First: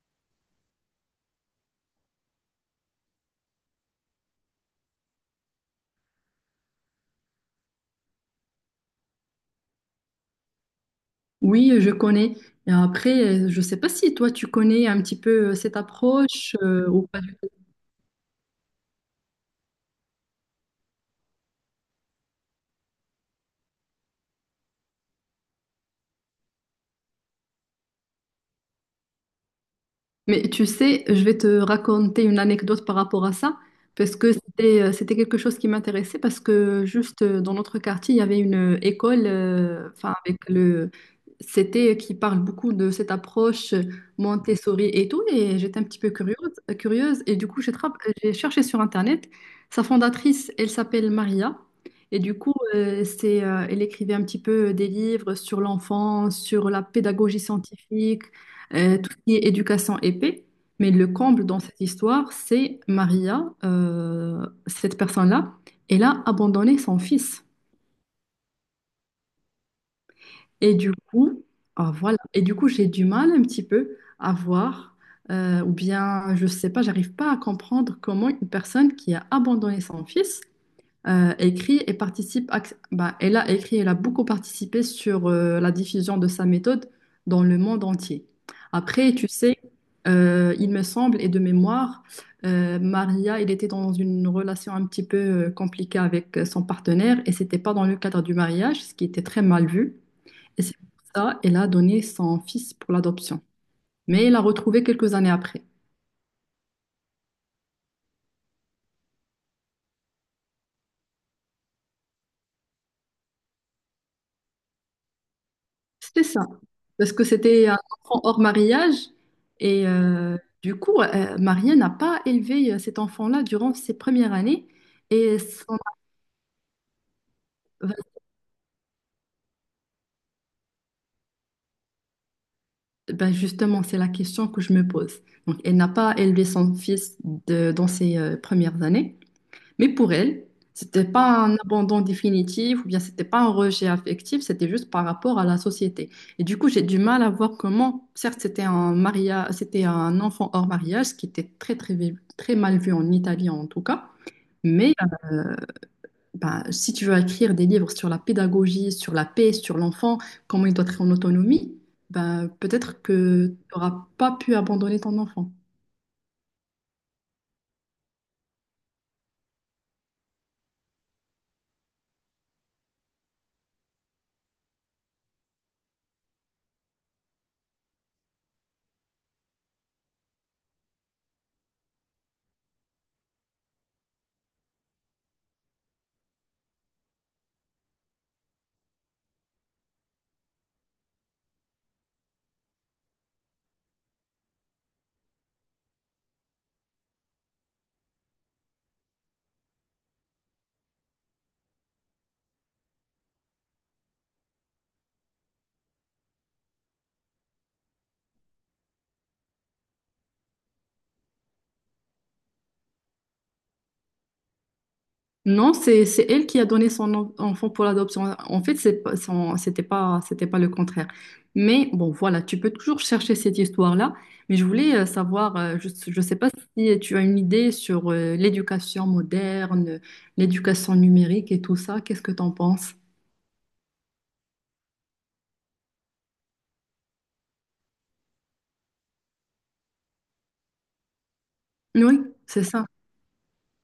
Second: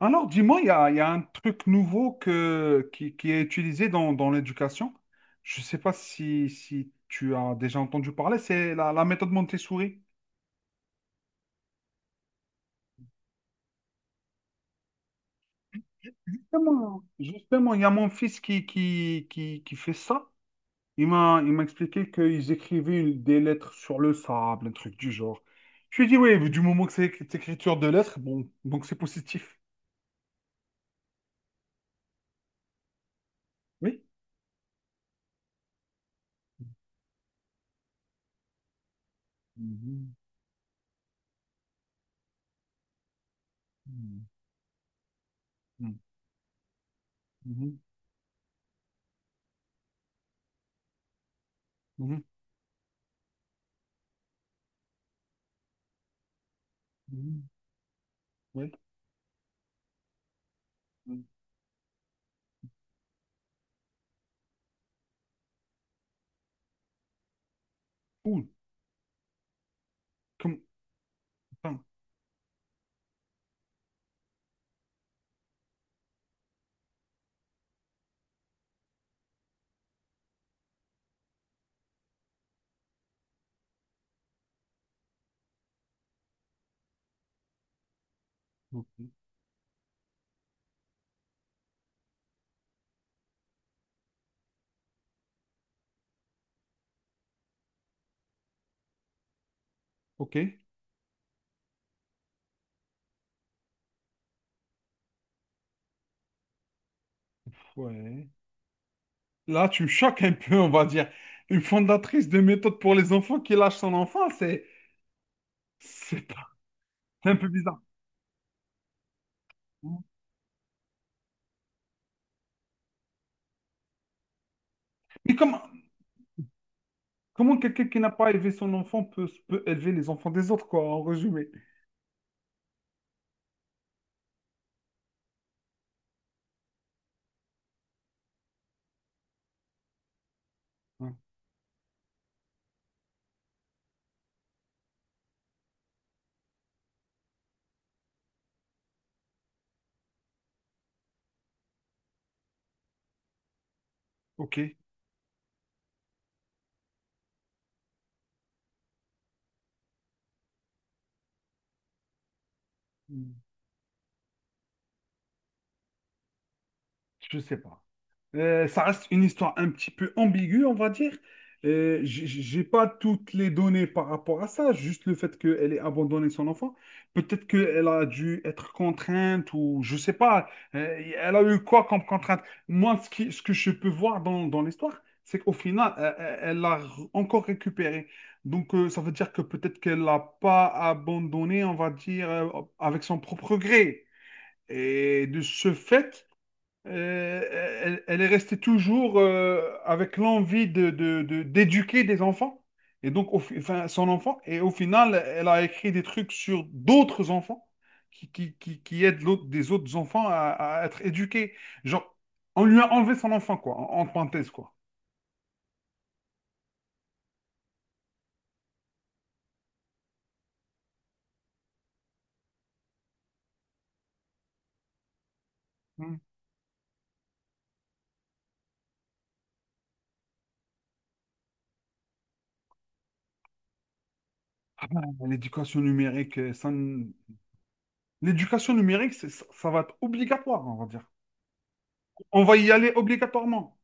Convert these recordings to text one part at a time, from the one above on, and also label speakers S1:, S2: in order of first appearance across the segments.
S1: Alors, dis-moi, il y a un truc nouveau qui est utilisé dans l'éducation. Je ne sais pas si tu as déjà entendu parler, c'est la méthode Montessori.
S2: Oui, je connais. Et après, je ne sais pas si toi, tu connais un petit peu cette approche
S1: Justement,
S2: ou pas.
S1: justement, il y a mon fils qui fait ça. Il m'a expliqué qu'ils écrivaient des lettres sur le sable, un truc du genre. Je lui ai dit, oui, mais du moment que c'est écriture de lettres, bon, donc c'est positif.
S2: Mais tu sais, je vais te raconter une anecdote par rapport à ça,
S1: Oui.
S2: parce que c'était quelque chose qui m'intéressait, parce que juste dans notre quartier, il y avait une école,
S1: Mhm,
S2: enfin avec le c'était qui parle beaucoup de cette approche
S1: mhm,
S2: Montessori et tout, et j'étais un petit peu curieuse, et du coup
S1: mhm,
S2: j'ai cherché sur Internet. Sa fondatrice, elle s'appelle Maria, et
S1: mhm,
S2: du coup c'est elle écrivait un petit peu des livres sur l'enfant, sur la pédagogie
S1: mhm.
S2: scientifique
S1: Oui.
S2: tout ce qui est éducation épée. Mais le comble dans cette histoire, c'est Maria, cette personne-là, elle a abandonné son fils.
S1: Ouh, comme-
S2: Et du coup,
S1: putain.
S2: ah, voilà. Et du coup, j'ai du mal un petit peu à voir, ou bien, je sais pas, j'arrive pas à comprendre comment une personne qui a abandonné son fils écrit et participe. Bah, elle a écrit, elle a beaucoup participé sur la diffusion de sa méthode dans le monde entier.
S1: Ok.
S2: Après, tu sais, il me semble, et de mémoire, Maria, il était dans une relation un petit peu compliquée avec son partenaire et c'était pas dans le cadre du mariage, ce qui était très mal vu.
S1: Ok.
S2: Et c'est pour ça qu'elle a donné son fils pour l'adoption. Mais il l'a retrouvé quelques années après.
S1: Ouais. Là, tu me choques un peu, on va dire. Une fondatrice de méthode pour les enfants qui lâche son enfant, c'est
S2: C'était ça.
S1: pas-
S2: Parce que
S1: c'est un peu
S2: c'était un
S1: bizarre.
S2: enfant hors mariage. Et du coup, Maria n'a pas élevé cet enfant-là durant ses premières années.
S1: Mais
S2: Et
S1: comment,
S2: son-
S1: comment quelqu'un qui n'a pas élevé son enfant peut élever les enfants des autres, quoi, en résumé?
S2: ben, justement, c'est la question que je me pose. Donc, elle n'a pas élevé son fils dans ses premières années. Mais pour elle, c'était
S1: Hein.
S2: pas un abandon définitif ou bien c'était pas un rejet affectif, c'était juste par rapport à la société. Et du coup, j'ai du mal à voir comment, certes, c'était un mariage, c'était un enfant hors mariage, ce qui était très, très, très mal vu en Italie en tout cas.
S1: Ok.
S2: Mais euh, ben, si tu veux écrire des livres sur la pédagogie, sur la paix, sur l'enfant, comment il doit être en autonomie, ben, peut-être
S1: Hmm.
S2: que tu n'auras pas pu abandonner ton enfant.
S1: Je sais pas. Ça reste une histoire un petit peu ambiguë, on va dire. J'ai pas toutes les données par rapport à ça, juste le fait qu'elle ait abandonné son enfant. Peut-être qu'elle a dû être contrainte ou je sais pas. Elle a eu quoi comme contrainte? Moi, ce que je peux voir dans l'histoire, c'est qu'au final, elle l'a encore récupéré. Donc, ça veut dire que peut-être qu'elle l'a pas abandonné, on va dire, avec son propre gré. Et de ce fait, euh, elle est restée toujours avec l'envie d'éduquer des enfants. Et donc, enfin, son enfant. Et au final, elle a écrit des trucs sur d'autres enfants qui aident des autres enfants à être éduqués. Genre, on lui a enlevé son enfant, quoi, en parenthèse, quoi.
S2: Non, c'est elle qui a donné son enfant pour l'adoption. En fait, c'était pas le contraire. Mais bon, voilà, tu peux toujours chercher cette histoire-là. Mais je voulais savoir, je
S1: Hmm.
S2: je sais pas si tu as une idée sur l'éducation moderne, l'éducation numérique et tout ça. Qu'est-ce que tu en penses?
S1: Ah ben, l'éducation numérique, ça ne- l'éducation numérique, ça va être obligatoire, on va dire.
S2: Oui,
S1: On va
S2: c'est
S1: y
S2: ça.
S1: aller obligatoirement.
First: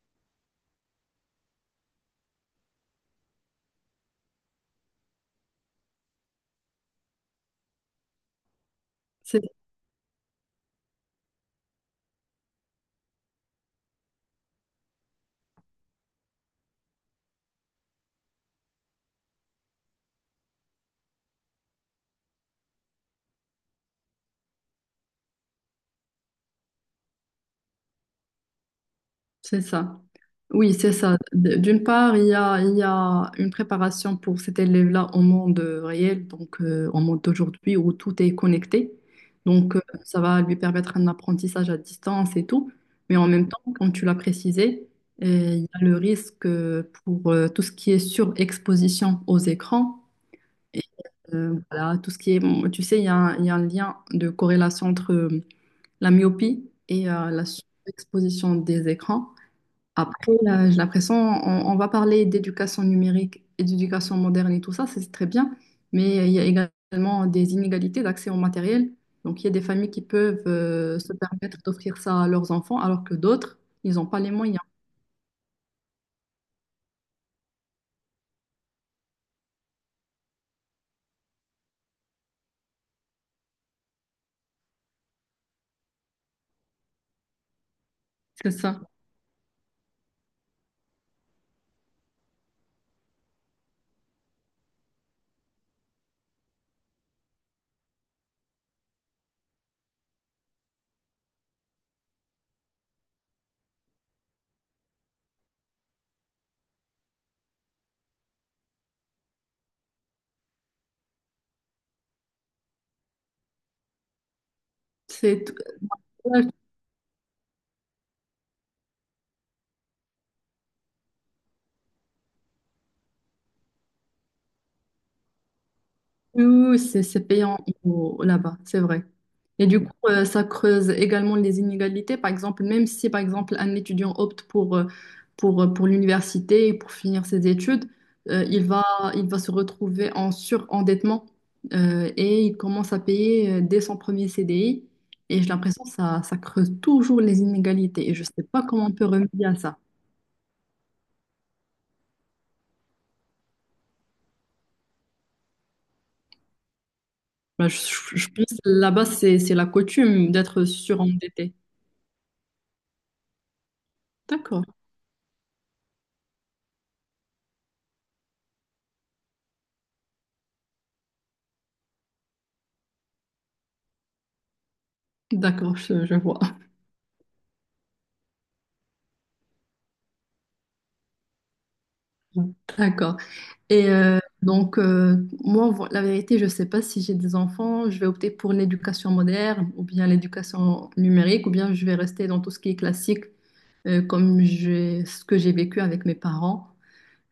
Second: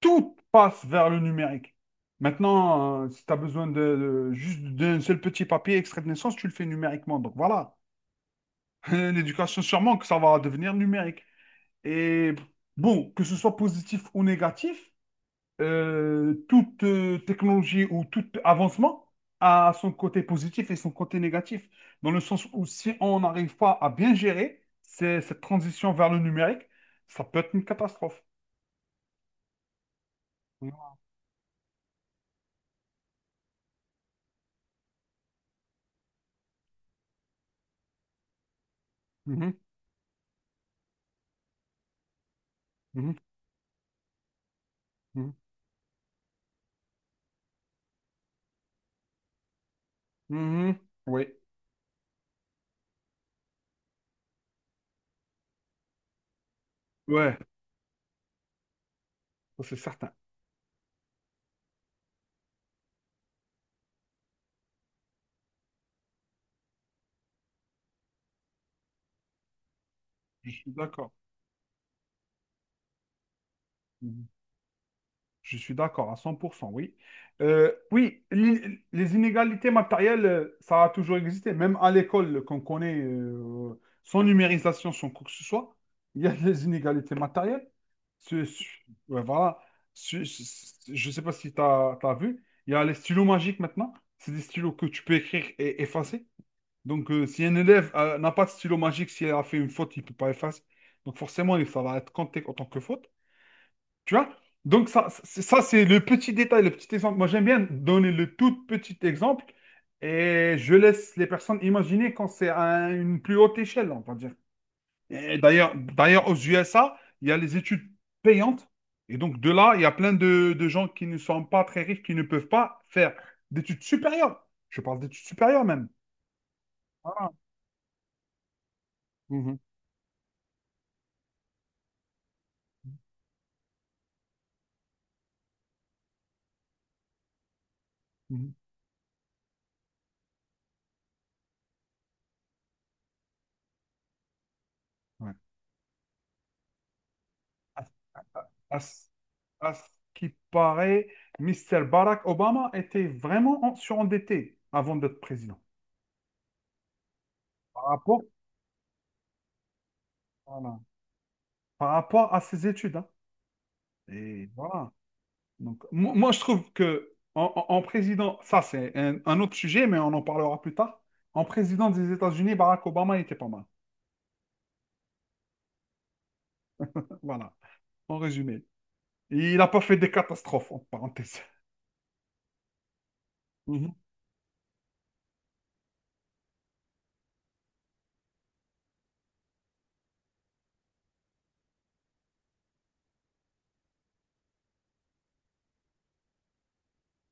S1: Tout passe vers le numérique. Maintenant, si tu as besoin juste d'un seul petit papier extrait de naissance, tu le fais numériquement. Donc voilà, l'éducation sûrement que ça va devenir numérique. Et bon, que ce soit positif ou négatif, toute technologie ou tout avancement a son côté positif et son côté négatif. Dans le sens où si on n'arrive pas à bien gérer cette transition vers le numérique, ça peut être une catastrophe.
S2: C'est ça. Oui, c'est
S1: Mhm,
S2: ça. D'une part, il y a une préparation pour cet élève-là au monde réel, donc au monde d'aujourd'hui où tout est connecté. Donc, ça va lui permettre un apprentissage à distance et tout.
S1: mhm,
S2: Mais en même temps, comme tu l'as précisé,
S1: mhm,
S2: il y a le risque pour tout ce qui est surexposition aux écrans.
S1: mhm,
S2: Et
S1: mhm. Oui.
S2: voilà, tout ce qui est, bon, tu sais, il y a un lien de corrélation entre la myopie et
S1: Ouais,
S2: la surexposition des écrans.
S1: ça, c'est certain.
S2: Après, là, j'ai l'impression, on va parler d'éducation numérique et d'éducation moderne et tout ça, c'est très bien, mais il y a également des inégalités d'accès au matériel. Donc, il y a des familles qui peuvent
S1: Je suis d'accord.
S2: se permettre d'offrir ça à leurs enfants, alors que d'autres, ils n'ont pas
S1: Mhm.
S2: les moyens.
S1: Je suis d'accord à 100%, oui. Oui, les inégalités matérielles, ça a toujours existé. Même à l'école qu'on connaît, sans numérisation, sans quoi que ce soit, il y a des inégalités matérielles. Ce-
S2: C'est
S1: ce-
S2: ça.
S1: ouais, voilà. Je ne sais pas si tu as vu. Il y a les stylos magiques maintenant. C'est des stylos que tu peux écrire et effacer. Donc, si un élève n'a pas de stylo magique, si elle a fait une faute, il ne peut pas effacer. Donc, forcément, ça va être compté en tant que faute. Tu vois? Donc, ça, c'est le petit détail, le petit exemple. Moi, j'aime bien donner le tout petit exemple et je laisse les personnes imaginer quand c'est à une plus haute échelle, on va dire. Et
S2: C'est tout-
S1: d'ailleurs, aux USA, il y a les études payantes. Et donc, de là, il y a plein de gens qui ne sont pas très riches, qui ne peuvent pas faire d'études supérieures. Je parle d'études supérieures même.
S2: Oui, oui, oui, c'est
S1: Voilà.
S2: payant là-bas, c'est vrai.
S1: Mhm.
S2: Et du coup, ça creuse également les inégalités. Par exemple, même si, par exemple, un étudiant opte pour, pour l'université et pour finir ses études, euh,
S1: Mhm.
S2: il va, il va se retrouver en surendettement et il commence à payer dès son premier CDI.
S1: Ouais.
S2: Et j'ai l'impression que ça creuse toujours les
S1: À,
S2: inégalités. Et je ne sais pas comment on peut
S1: ce
S2: remédier à
S1: à
S2: ça.
S1: ce qui paraît, Mr. Barack Obama était vraiment surendetté avant d'être président.
S2: Bah,
S1: Par rapport,
S2: je pense que là-bas, c'est la coutume d'être
S1: voilà,
S2: surendetté.
S1: par rapport à ses études, hein. Et
S2: D'accord,
S1: voilà. Donc, moi, je trouve que en président, ça c'est un autre sujet, mais on en parlera plus tard. En président des États-Unis, Barack Obama était pas mal.
S2: d'accord, je vois.
S1: Voilà, en résumé. Il n'a pas fait des catastrophes, en parenthèse.
S2: D'accord. Et
S1: Mhm.
S2: donc, moi, la vérité, je ne sais pas si j'ai des enfants, je vais opter pour l'éducation moderne ou bien l'éducation numérique ou bien je vais rester dans tout ce qui est classique ce que j'ai vécu avec mes parents.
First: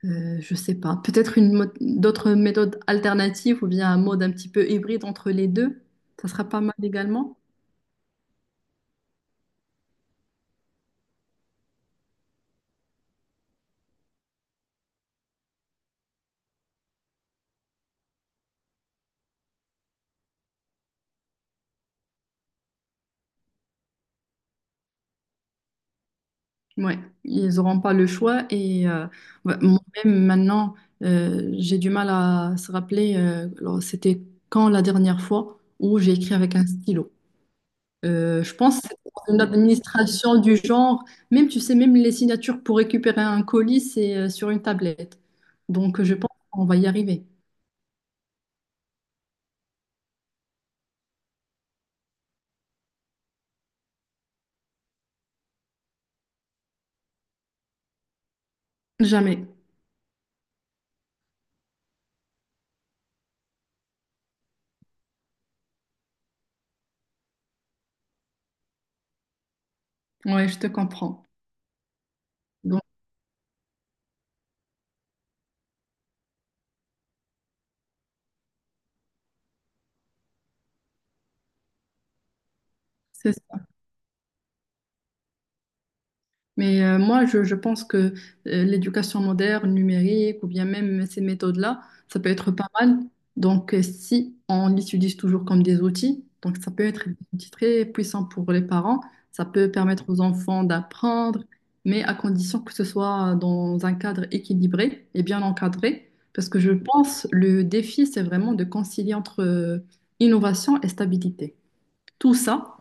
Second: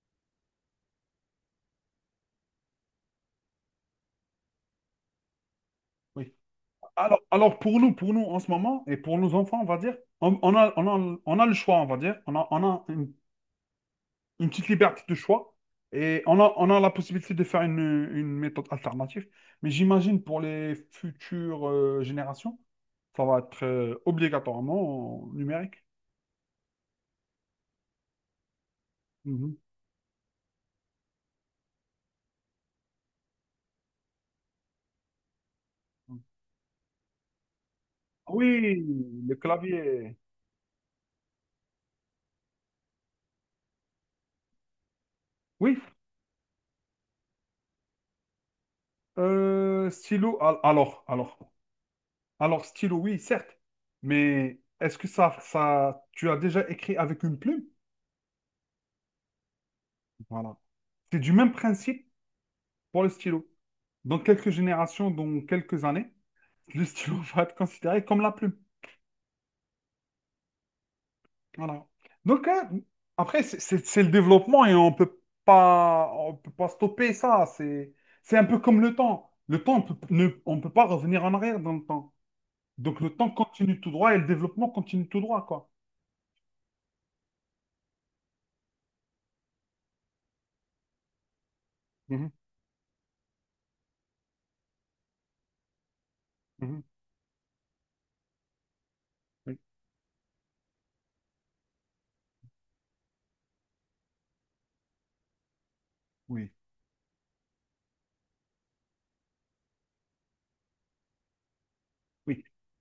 S2: Je ne sais pas. Peut-être une d'autres méthodes alternatives ou bien un mode un petit peu hybride entre les deux. Ça
S1: Oui.
S2: sera pas mal
S1: Alors,
S2: également.
S1: alors pour nous en ce moment, et pour nos enfants, on va dire, on, on a, on on a le choix, on va dire. On a une petite liberté de choix et on a la possibilité de faire une méthode alternative. Mais j'imagine pour les futures générations, ça va être obligatoirement numérique.
S2: Ouais, ils n'auront pas le choix et
S1: Mhm.
S2: ouais, moi-même maintenant, j'ai du mal à se rappeler, alors, c'était quand la dernière fois où j'ai écrit avec un stylo. Je
S1: Oui,
S2: pense que c'est
S1: le
S2: une
S1: clavier.
S2: administration du genre, même tu sais, même les signatures pour récupérer un colis, c'est sur une tablette.
S1: Oui,
S2: Donc je pense qu'on va y arriver.
S1: stylo. Alors, stylo, oui, certes. Mais est-ce que ça, tu as déjà écrit avec une plume?
S2: Jamais.
S1: Voilà. C'est du même principe pour le stylo. Dans quelques générations, dans quelques années, le stylo va être considéré comme la plume.
S2: Ouais, je te comprends.
S1: Voilà. Donc, hein,
S2: Donc
S1: après, c'est le développement et on peut pas stopper ça. C'est un peu comme le temps. Le temps, on peut pas revenir en arrière dans le temps. Donc, le temps
S2: c'est ça.
S1: continue tout droit et le développement continue tout droit, quoi.
S2: Mais moi, je pense que l'éducation moderne, numérique, ou bien même ces méthodes-là, ça peut
S1: Mhm,
S2: être pas mal. Donc, si on les utilise toujours comme des outils, donc ça
S1: mhm,
S2: peut être des outils très puissants pour les parents, ça
S1: oui,
S2: peut permettre aux enfants d'apprendre, mais à condition que ce soit dans un cadre équilibré et bien encadré. Parce
S1: oui,
S2: que je pense le défi, c'est vraiment de concilier entre innovation et stabilité. Tout
S1: oui.
S2: ça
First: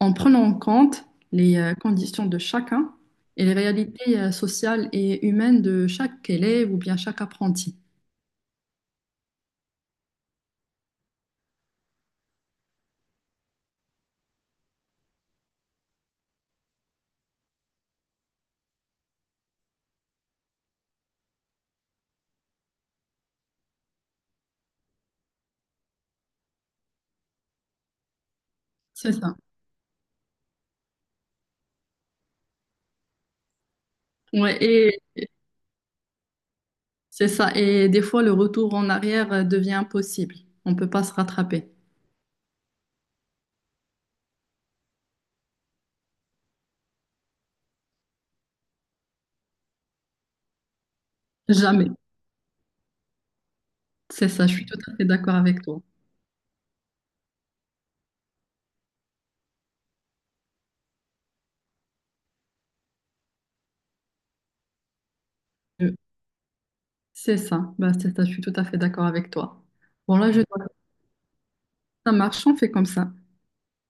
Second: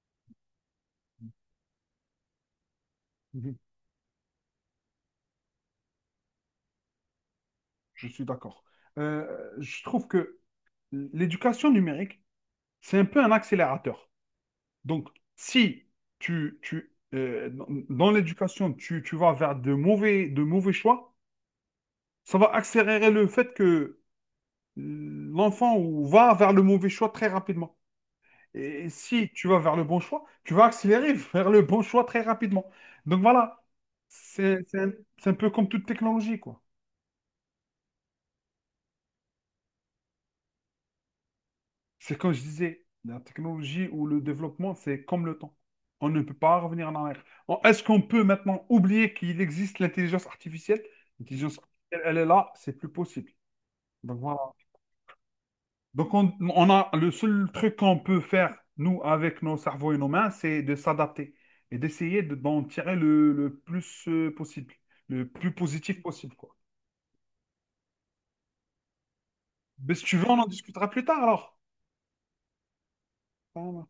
S2: en prenant en compte les conditions de chacun et les
S1: Mhm,
S2: réalités sociales et humaines de chaque élève ou bien chaque apprenti.
S1: je suis d'accord. Je trouve que l'éducation numérique, c'est un peu un accélérateur. Donc, si tu dans l'éducation, tu vas vers de mauvais choix, ça va accélérer le fait que l'enfant ou va vers le mauvais choix très rapidement. Et
S2: C'est
S1: si
S2: ça.
S1: tu vas vers le bon choix, tu vas accélérer vers le bon choix très rapidement. Donc voilà,
S2: Ouais,
S1: c'est c'est un,
S2: et
S1: c'est un peu comme toute technologie, quoi.
S2: c'est ça. Et des fois, le retour en arrière devient impossible. On ne peut pas se rattraper.
S1: C'est comme je disais, la technologie ou le développement, c'est comme le temps. On ne peut pas revenir en arrière. Est-ce qu'on peut maintenant oublier qu'il existe l'intelligence artificielle? L'intelligence
S2: Jamais.
S1: artificielle, elle est là, c'est plus possible. Donc
S2: C'est
S1: voilà.
S2: ça, je suis tout à fait d'accord avec toi.
S1: Donc on a le seul truc qu'on peut faire, nous, avec nos cerveaux et nos mains, c'est de s'adapter et d'essayer d'en tirer le plus possible, le plus
S2: Euh,
S1: positif possible, quoi.
S2: C'est ça. Bah, c'est ça, je suis tout à fait d'accord avec toi.
S1: Mais si tu
S2: Bon,
S1: veux,
S2: là,
S1: on
S2: je...
S1: en
S2: dois...
S1: discutera plus tard alors.
S2: ça marche, on fait comme ça.
S1: Enfin,